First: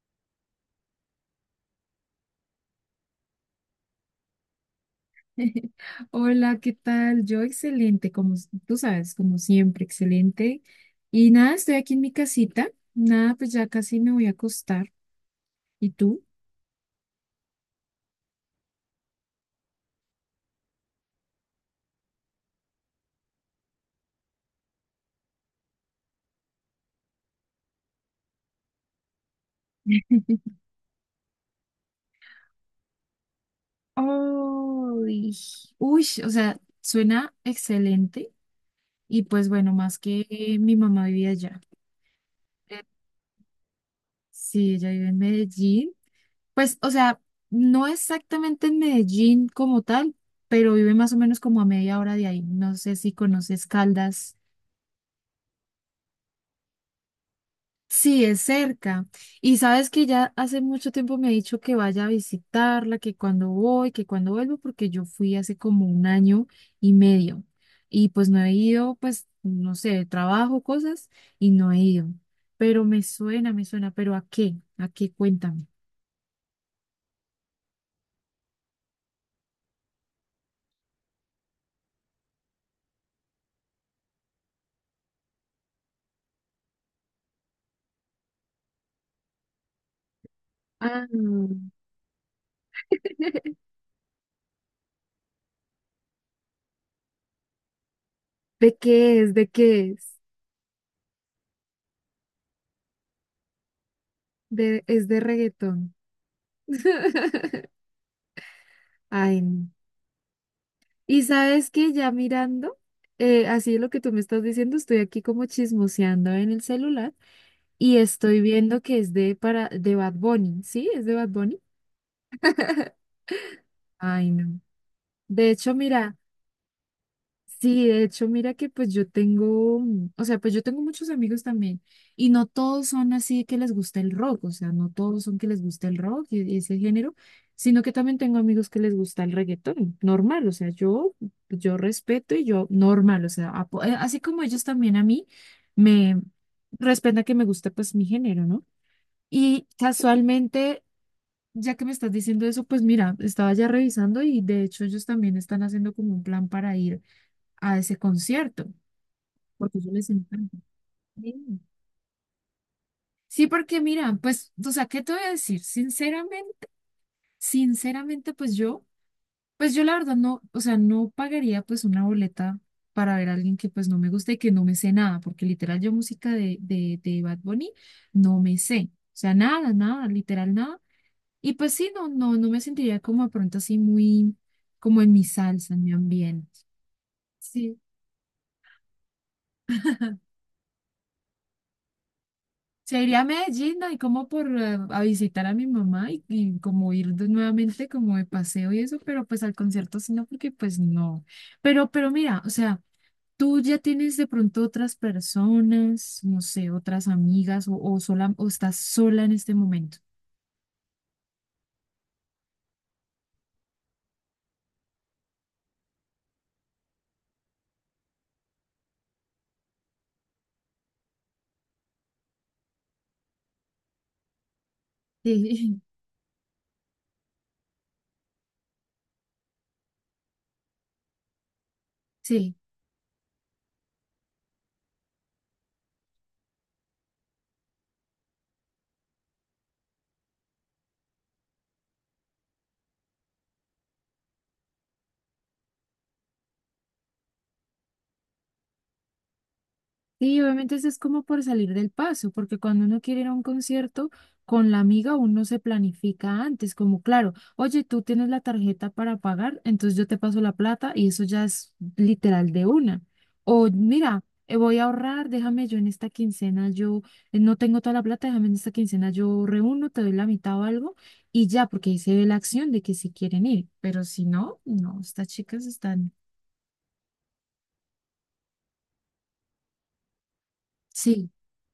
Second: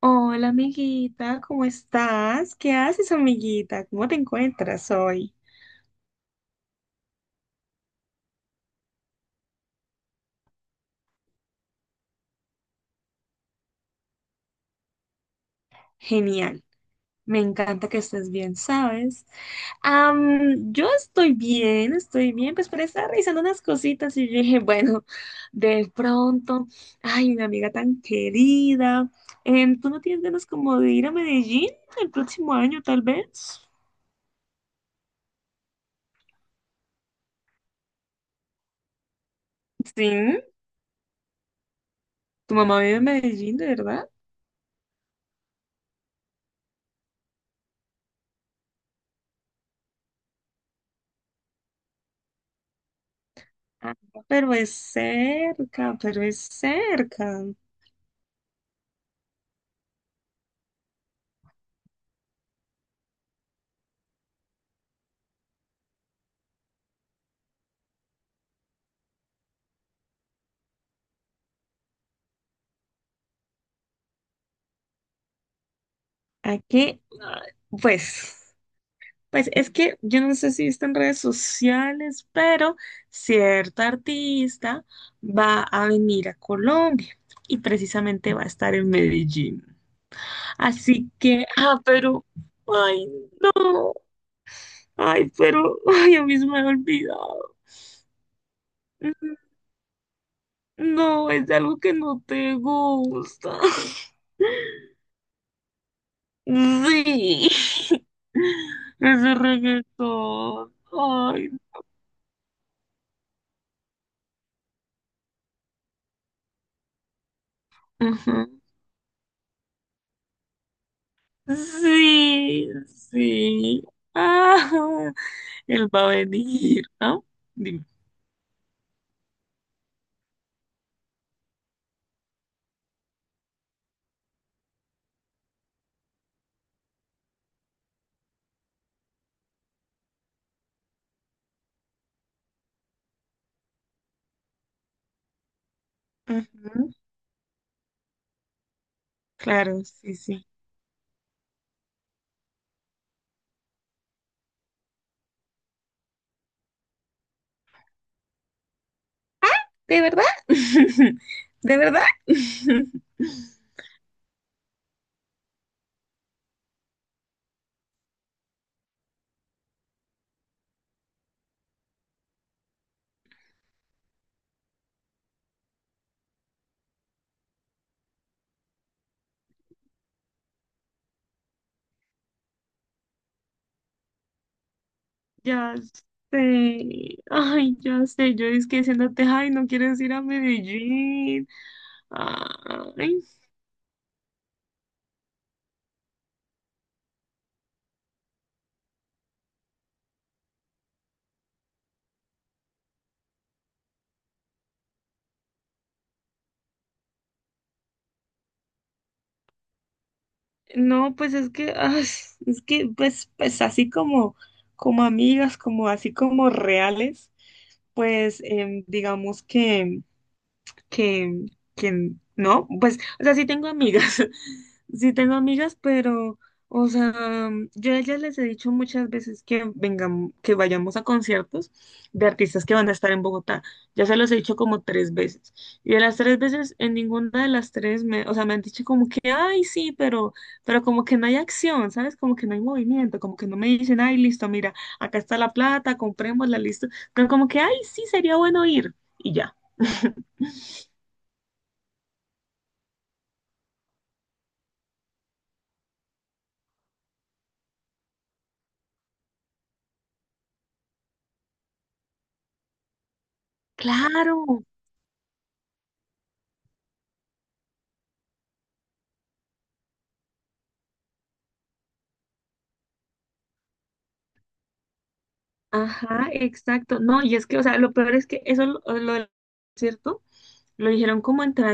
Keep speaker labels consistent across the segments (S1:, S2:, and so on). S1: Hola, amiguita, ¿cómo estás? ¿Qué haces, amiguita? ¿Cómo te encuentras hoy?
S2: Hola, ¿qué tal? Yo excelente, como tú sabes, como siempre, excelente. Y nada, estoy aquí en mi casita. Nada, pues ya casi me voy a acostar. ¿Y tú?
S1: Genial, me encanta que estés bien, ¿sabes? Yo estoy bien, pues pero estaba revisando unas cositas y yo dije, bueno, de pronto, ay, una amiga tan querida, ¿tú no tienes ganas como de ir a Medellín el próximo año, tal vez?
S2: Uy, uy, o sea, suena excelente. Y pues bueno, más
S1: Sí,
S2: que mi mamá vivía allá.
S1: tu mamá
S2: Eh,
S1: vive en Medellín, ¿de verdad?
S2: Sí, ella vive en Medellín. Pues, o sea, no exactamente en Medellín como tal, pero vive más o menos como a media hora de ahí. No sé si conoces
S1: Ah,
S2: Caldas.
S1: pero es cerca, pero es cerca.
S2: Sí, es cerca. Y sabes que ya hace mucho tiempo me ha dicho que vaya a visitarla, que cuando voy, que cuando vuelvo, porque yo fui hace como un año y medio. Y pues no he ido, pues, no sé, trabajo, cosas, y no he ido. Pero me suena, pero ¿a qué? ¿A qué? Cuéntame.
S1: Aquí, pues, pues es que yo no sé si está en redes sociales, pero cierta artista va a venir a Colombia y precisamente va a estar en Medellín.
S2: Ah,
S1: Así que, pero, ay, no, ay, pero, ay, a mí se me había olvidado.
S2: ¿de qué es?
S1: Mm,
S2: ¿De qué es?
S1: no, es algo que no te gusta.
S2: Es de reggaetón.
S1: Sí, ese
S2: Ay, no.
S1: reggaetón.
S2: Y
S1: Ay,
S2: sabes que ya mirando, así lo que tú me estás diciendo, estoy aquí como chismoseando en el celular y estoy
S1: no.
S2: viendo que es de Bad Bunny, ¿sí? ¿Es de Bad Bunny?
S1: Sí, sí.
S2: Ay, no.
S1: Ah,
S2: De hecho,
S1: él va a
S2: mira.
S1: venir, ¿no? Dime.
S2: Sí, de hecho, mira que pues yo tengo, o sea, pues yo tengo muchos amigos también y no todos son así que les gusta el rock, o sea, no todos son que les gusta el rock y ese género, sino que también tengo amigos que les gusta el reggaetón, normal, o sea, yo respeto y yo normal, o sea, así como ellos también a mí me
S1: Ujú.
S2: respetan que me gusta pues mi género, ¿no? Y
S1: Claro, sí, sí.
S2: casualmente, ya que me estás diciendo eso, pues mira, estaba ya revisando y de hecho ellos también están haciendo como un plan para ir a ese concierto, porque yo
S1: ¿De
S2: les
S1: verdad?
S2: encanta. Sí,
S1: ¿De verdad?
S2: sí, porque mira, pues, o sea, ¿qué te voy a decir? Sinceramente, pues yo la verdad no, o sea, no pagaría pues una boleta para ver a alguien que pues no me gusta y que no me sé nada, porque literal yo música de Bad Bunny no me sé, o sea, nada, nada, literal nada. Y pues sí, no me sentiría como de pronto así muy, como en mi salsa,
S1: Ya
S2: en mi ambiente.
S1: sé.
S2: Sí.
S1: Ay, ya sé. Yo es que diciéndote, ay, no quieres ir a Medellín.
S2: Se iría
S1: Ay,
S2: a Medellín, ¿no? Y como por a visitar a mi mamá y como ir nuevamente como de paseo y eso, pero pues al concierto sí no, porque pues no. Pero mira, o sea, tú ya tienes de pronto otras personas, no sé, otras amigas o sola o estás sola en este momento.
S1: no, pues es que, ay, es que, pues así como, como amigas, como así como reales, pues, digamos que, que no, pues, o sea, sí tengo amigas, sí tengo amigas,
S2: Sí,
S1: pero, o sea, yo a ellas les he dicho muchas veces que vengan, que vayamos a conciertos de
S2: sí.
S1: artistas que van a estar en Bogotá. Ya se los he dicho como 3 veces. Y de las 3 veces, en ninguna de las 3, me, o sea, me han dicho como que, ay, sí, pero como que no hay acción, ¿sabes? Como que no hay movimiento, como que no me dicen, ay, listo, mira, acá está la plata, comprémosla, listo. Pero como que, ay, sí, sería bueno ir. Y ya.
S2: Sí, obviamente eso es como por salir del paso, porque cuando uno quiere ir a un concierto con la amiga, uno se planifica antes, como claro, oye, tú tienes la tarjeta para pagar, entonces yo te paso la plata y eso ya es literal de una. O mira,
S1: Claro,
S2: voy a ahorrar, déjame yo en esta quincena, yo no tengo toda la plata, déjame en esta quincena, yo reúno, te doy la mitad o algo y ya, porque ahí se ve la acción de que si quieren ir, pero si no, no, estas chicas están,
S1: ajá, exacto. No, y es que, o sea, lo peor es que eso, lo del concierto, lo dijeron
S2: sí,
S1: como entre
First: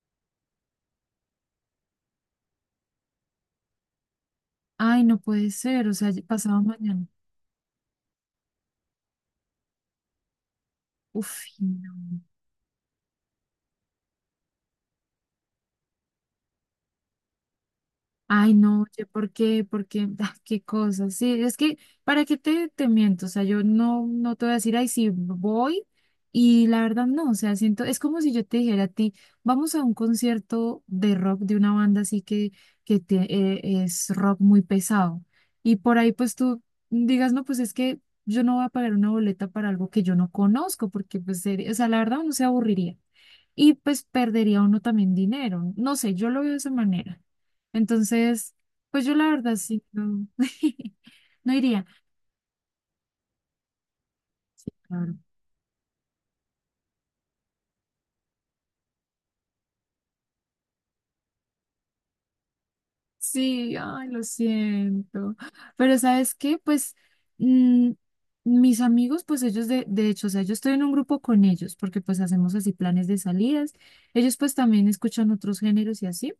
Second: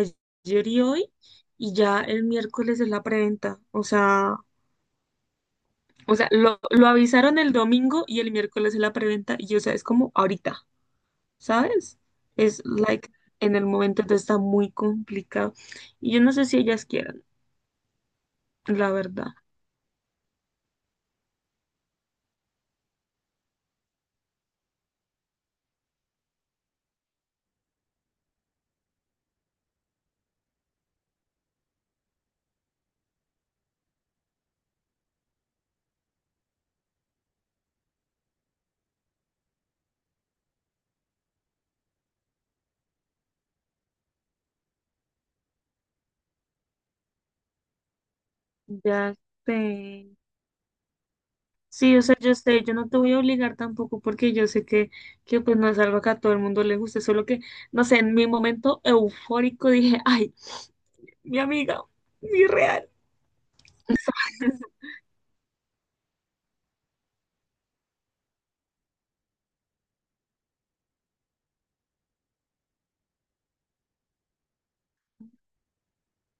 S1: ayer y hoy, y ya el miércoles es la preventa. O sea,
S2: ay, no puede ser, o sea,
S1: o sea, lo,
S2: pasado
S1: lo
S2: mañana.
S1: avisaron el domingo y el miércoles es la preventa, y o sea, es como ahorita,
S2: Uf, sí,
S1: ¿sabes?
S2: no.
S1: Es like en el momento, entonces está muy complicado. Y yo no sé si ellas quieran,
S2: Ay, no,
S1: la
S2: oye, ¿por
S1: verdad.
S2: qué? ¿Por qué? Ah, qué cosas. Sí, es que, ¿para qué te miento? O sea, yo no te voy a decir, ay, sí, voy. Y la verdad, no, o sea, siento, es como si yo te dijera a ti, vamos a un concierto de rock de una banda así que es rock muy pesado. Y por ahí, pues tú digas, no, pues es que yo no voy a pagar una boleta para algo que yo no conozco, porque, pues, o sea, la verdad, uno se aburriría. Y pues perdería uno también dinero. No sé, yo lo veo de esa manera. Entonces, pues yo
S1: Ya
S2: la verdad
S1: sé.
S2: sí, no, no iría.
S1: Sí, o sea, yo sé, yo no te voy a obligar tampoco porque yo sé que,
S2: Claro.
S1: pues no es algo que a todo el mundo le guste, solo que, no sé, en mi momento eufórico dije, ay, mi amiga, mi real.
S2: Sí, ay, lo siento. Pero ¿sabes qué? Pues mm, mis amigos, pues ellos de hecho, o sea, yo estoy en un grupo con ellos porque pues hacemos así planes de salidas. Ellos pues también escuchan otros géneros y así,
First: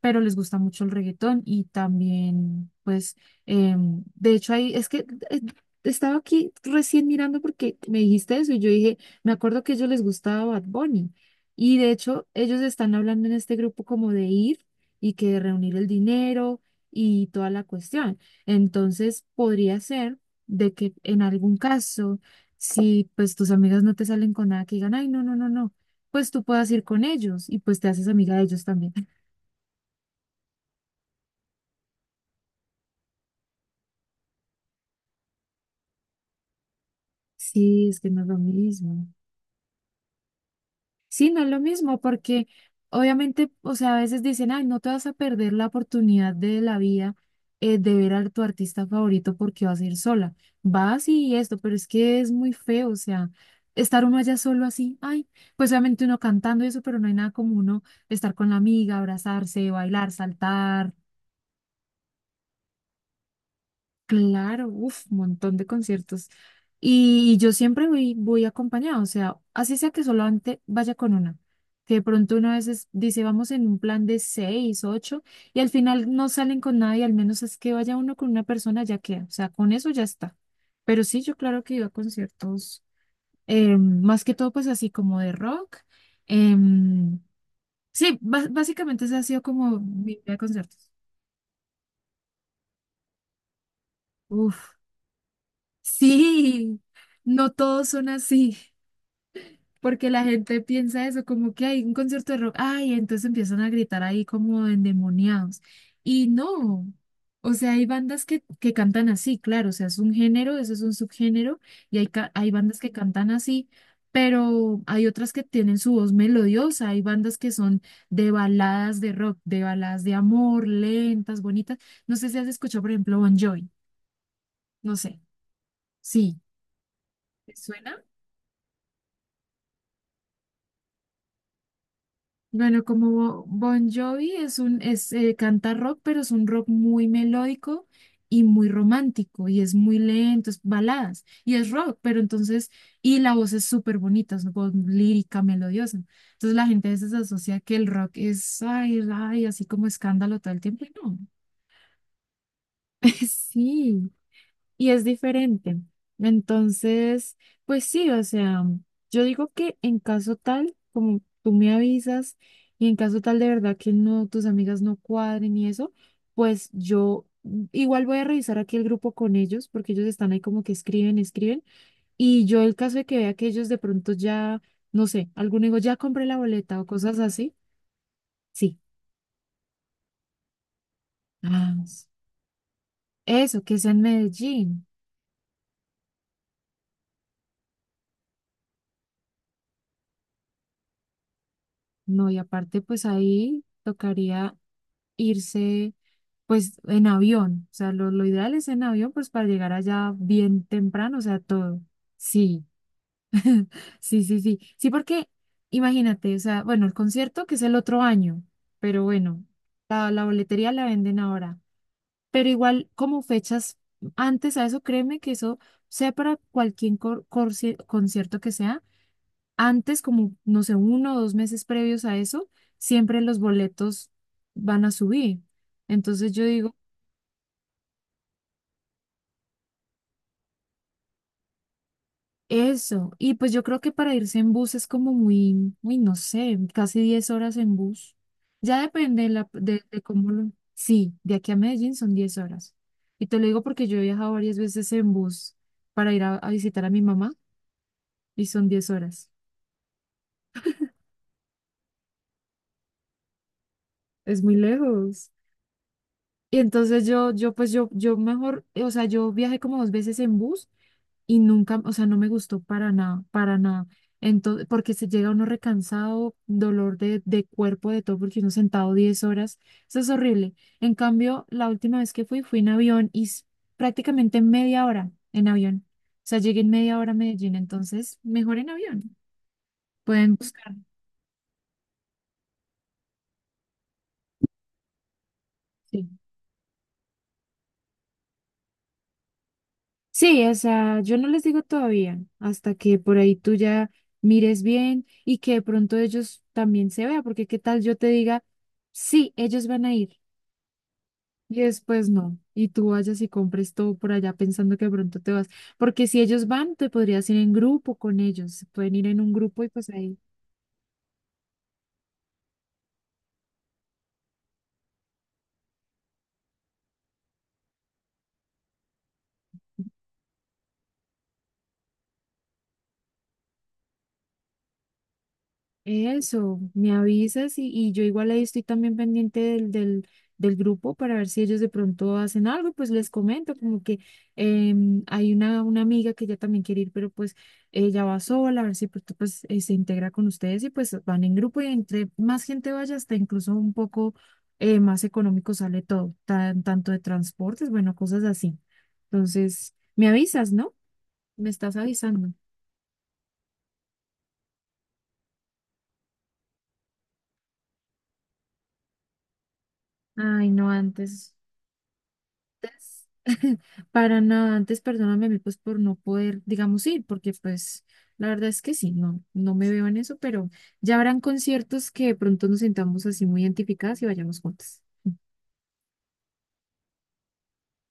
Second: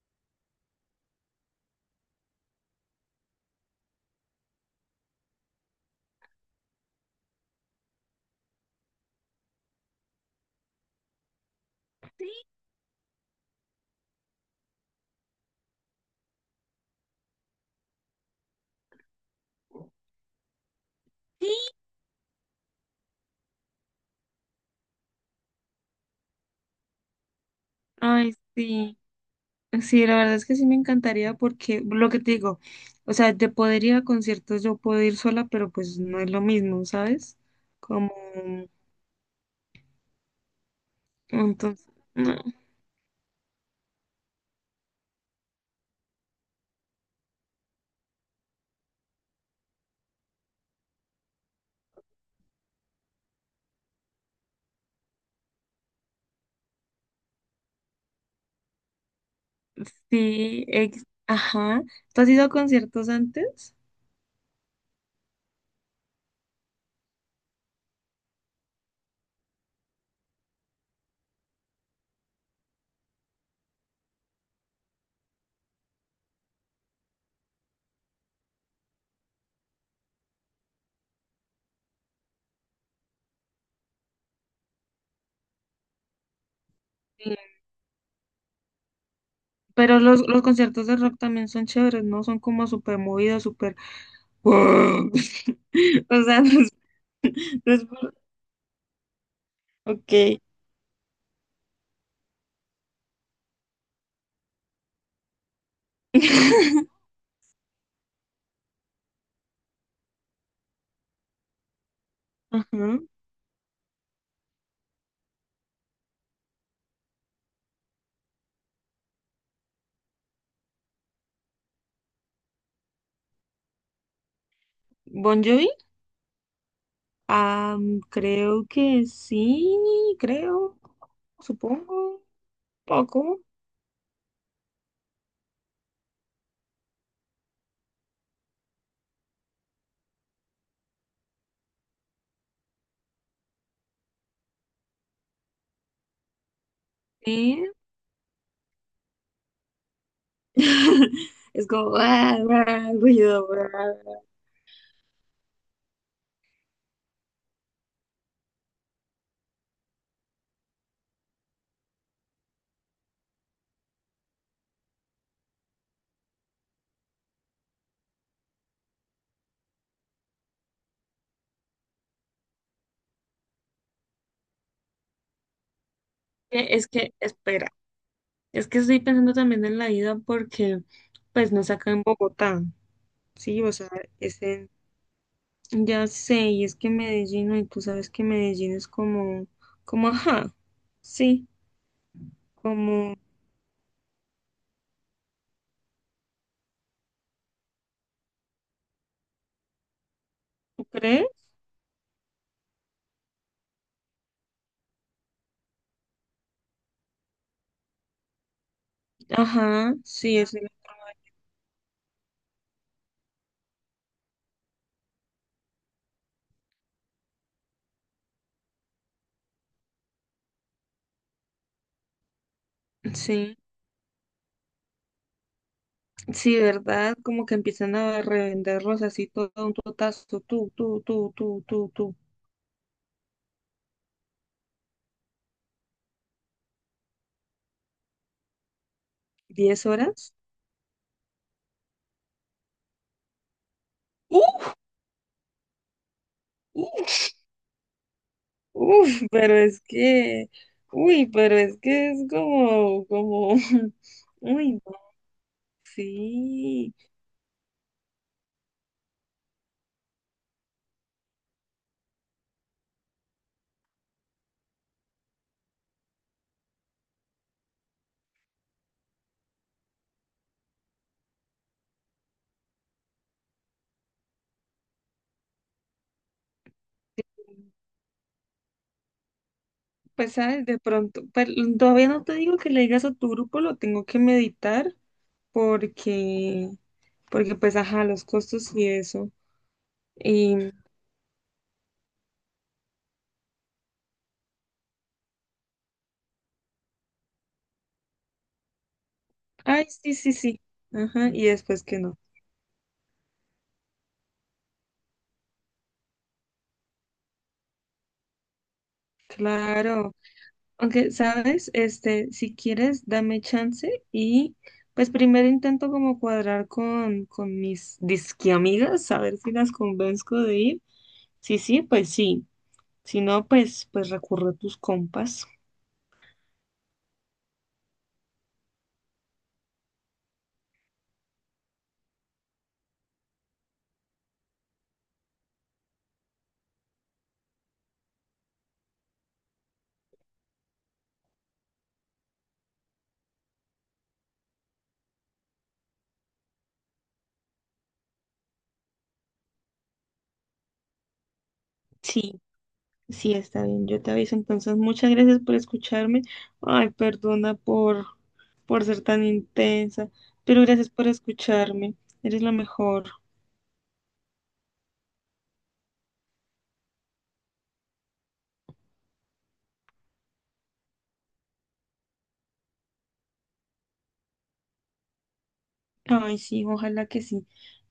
S2: pero les gusta mucho el reggaetón y también pues, de hecho ahí, es que eh, estaba aquí recién mirando porque me dijiste eso y yo dije, me acuerdo que a ellos les gustaba Bad Bunny. Y de hecho,
S1: Sí,
S2: ellos están hablando en este grupo como de ir y que reunir el dinero y toda la cuestión. Entonces, podría ser de que en algún
S1: sí.
S2: caso, si pues tus amigas no te salen con nada que digan, ay, no, no, no, no, pues tú puedas ir con ellos y pues te haces
S1: Ay,
S2: amiga de ellos también.
S1: sí, sí, la verdad es que sí me encantaría porque lo que te digo, o sea, de poder ir a conciertos yo puedo ir sola, pero pues no es lo mismo, ¿sabes?
S2: Sí, es que
S1: Como,
S2: no es lo mismo. Sí, no es lo
S1: entonces,
S2: mismo,
S1: no,
S2: porque obviamente, o sea, a veces dicen, ay, no te vas a perder la oportunidad de la vida de ver a tu artista favorito porque vas a ir sola. Vas y esto, pero es que es muy feo, o sea, estar uno allá solo así, ay, pues obviamente uno cantando y eso, pero no hay nada como uno estar con la amiga, abrazarse, bailar,
S1: sí,
S2: saltar,
S1: ajá. ¿Tú has ido a conciertos antes?
S2: claro, uf, un montón de conciertos. Y yo siempre voy acompañada, o sea, así sea que solamente vaya con una. Que de pronto uno a veces dice, vamos en un plan de seis, ocho, y al final no salen con nadie, al menos es que vaya uno con una persona, ya queda. O sea, con eso ya está. Pero sí, yo claro que iba a conciertos, más que todo, pues así como de rock. em, sí, básicamente ese ha sido como
S1: Pero
S2: mi
S1: los,
S2: vida de
S1: los conciertos
S2: conciertos.
S1: de rock también son chéveres, ¿no? Son como súper movidos, súper. O
S2: Uf,
S1: sea, no es-
S2: sí. No
S1: no es
S2: todos son
S1: por-
S2: así. Porque la
S1: Ok.
S2: gente piensa eso, como que hay un concierto de rock, ay, entonces empiezan a gritar ahí como endemoniados. Y no, o sea, hay bandas que cantan así, claro, o sea, es un género, eso es un subgénero, y hay bandas que
S1: Ajá.
S2: cantan así, pero hay otras que tienen su voz melodiosa, hay bandas que son de baladas de rock, de baladas de amor, lentas, bonitas. No sé si has escuchado, por ejemplo, Bon Jovi, no sé,
S1: Bon Jovi.
S2: sí, ¿te suena?
S1: Creo que sí, creo, supongo,
S2: Bueno, como
S1: poco.
S2: Bon Jovi canta rock, pero es un rock muy melódico y muy romántico, y es muy lento, es baladas, y es rock, pero entonces, y la voz es súper bonita, es una voz lírica, melodiosa. Entonces la gente a veces asocia
S1: Sí.
S2: que el rock es, ay, ay, así como escándalo todo el tiempo, y no,
S1: Es como ruido.
S2: sí
S1: ah.
S2: y es diferente. Entonces, pues sí, o sea, yo digo que en caso tal, como tú me avisas, y en caso tal de verdad que no, tus amigas no cuadren y eso, pues yo igual voy a revisar aquí el grupo con ellos, porque ellos están ahí como que escriben, escriben, y yo el caso de que vea que ellos de pronto ya, no sé, alguno digo, ya compré la boleta o
S1: Es que,
S2: cosas así,
S1: espera, es
S2: sí.
S1: que estoy pensando también en la ida porque, pues, no
S2: Ah,
S1: saca en Bogotá,
S2: eso,
S1: ¿sí? O
S2: que
S1: sea,
S2: sea en
S1: es en.
S2: Medellín.
S1: Ya sé, y es que Medellín, y tú sabes que Medellín es como, ajá, sí,
S2: No, y aparte, pues
S1: como,
S2: ahí tocaría irse, pues en avión. O sea, lo ideal es en avión, pues para llegar allá bien
S1: ¿tú
S2: temprano, o
S1: crees?
S2: sea, todo. Sí, sí, sí, sí. Sí, porque imagínate, o sea, bueno, el concierto que es el otro año, pero bueno,
S1: Ajá,
S2: la
S1: sí, es
S2: boletería la venden ahora. Pero igual, como fechas antes a eso, créeme que eso sea para cualquier concierto que sea antes, como, no sé, uno o dos meses previos a eso, siempre los
S1: sí,
S2: boletos van a subir. Entonces yo
S1: sí,
S2: digo,
S1: ¿verdad? Como que empiezan a revenderlos así todo a un totazo, tú,
S2: eso. Y pues yo creo que para irse en bus es como muy, muy, no sé, casi 10 horas en bus. Ya depende de, la, de,
S1: ¿diez
S2: de cómo
S1: horas?
S2: lo... Sí, de aquí a Medellín son 10 horas. Y te lo digo porque yo he viajado varias
S1: ¡Uf!
S2: veces en bus para ir a visitar a mi mamá
S1: ¡Uf!
S2: y son 10
S1: ¡Uf!
S2: horas.
S1: Pero es que, uy, pero es que es como,
S2: Es muy
S1: uy, no,
S2: lejos. Y
S1: sí.
S2: entonces yo mejor, o sea, yo viajé como dos veces en bus y nunca, o sea, no me gustó para nada, para nada. Entonces, porque se llega uno recansado, dolor de cuerpo, de todo, porque uno sentado 10 horas, eso es horrible. En cambio, la última vez que fui, fui en avión y prácticamente media hora en avión. O sea, llegué en media hora a Medellín, entonces mejor en avión.
S1: Pues,
S2: Pueden
S1: ¿sabes?
S2: buscar.
S1: De pronto, pero todavía no te digo que le digas a tu grupo, lo tengo que meditar
S2: Sí,
S1: porque, pues, ajá, los costos y eso.
S2: sí, o
S1: Y,
S2: sea, yo no les digo todavía, hasta que por ahí tú ya mires bien y que de pronto ellos también se vean, porque qué tal yo te diga, sí, ellos van
S1: ay,
S2: a ir.
S1: sí, sí, sí, ajá, y
S2: Y
S1: después que
S2: después
S1: no.
S2: no. Y tú vayas y compres todo por allá pensando que de pronto te vas. Porque si ellos van, te podrías ir en grupo con ellos. Pueden ir en un grupo y pues
S1: Claro,
S2: ahí.
S1: aunque, ¿sabes? Este, si quieres, dame chance y, pues, primero intento como cuadrar con, mis disque amigas, a ver si las convenzco de ir. Sí, sí, pues sí. Si no, pues, recurro a tus compas.
S2: Eso, me avisas y yo igual ahí estoy también pendiente del grupo para ver si ellos de pronto hacen algo, pues les comento como que hay una amiga que ella también quiere ir, pero pues ella va sola, a ver si pronto, pues se integra con ustedes y pues van en grupo y entre más gente vaya, hasta incluso un poco más económico sale todo, tanto de transportes, bueno, cosas así. Entonces, me avisas, ¿no? Me estás avisando.
S1: Sí. Sí, está bien, yo te aviso. Entonces, muchas gracias por escucharme. Ay, perdona por, ser tan intensa,
S2: Ay,
S1: pero
S2: no,
S1: gracias por
S2: antes.
S1: escucharme. Eres la mejor.
S2: Antes, para nada, antes perdóname a mí pues por no poder, digamos, ir, porque pues la verdad es que sí, no me veo en eso, pero ya habrán conciertos que de pronto nos sentamos así muy identificadas y vayamos juntas.
S1: Ay, sí, ojalá que sí,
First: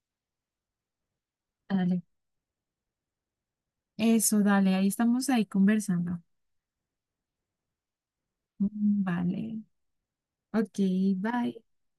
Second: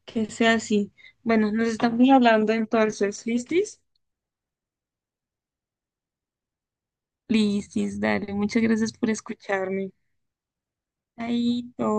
S1: que sea así. Bueno, nos
S2: Dale.
S1: estamos hablando entonces, ¿listis?
S2: Eso, dale, ahí estamos ahí conversando.
S1: Listis, dale, muchas gracias por
S2: Vale.
S1: escucharme.
S2: Ok, bye.
S1: Chaito.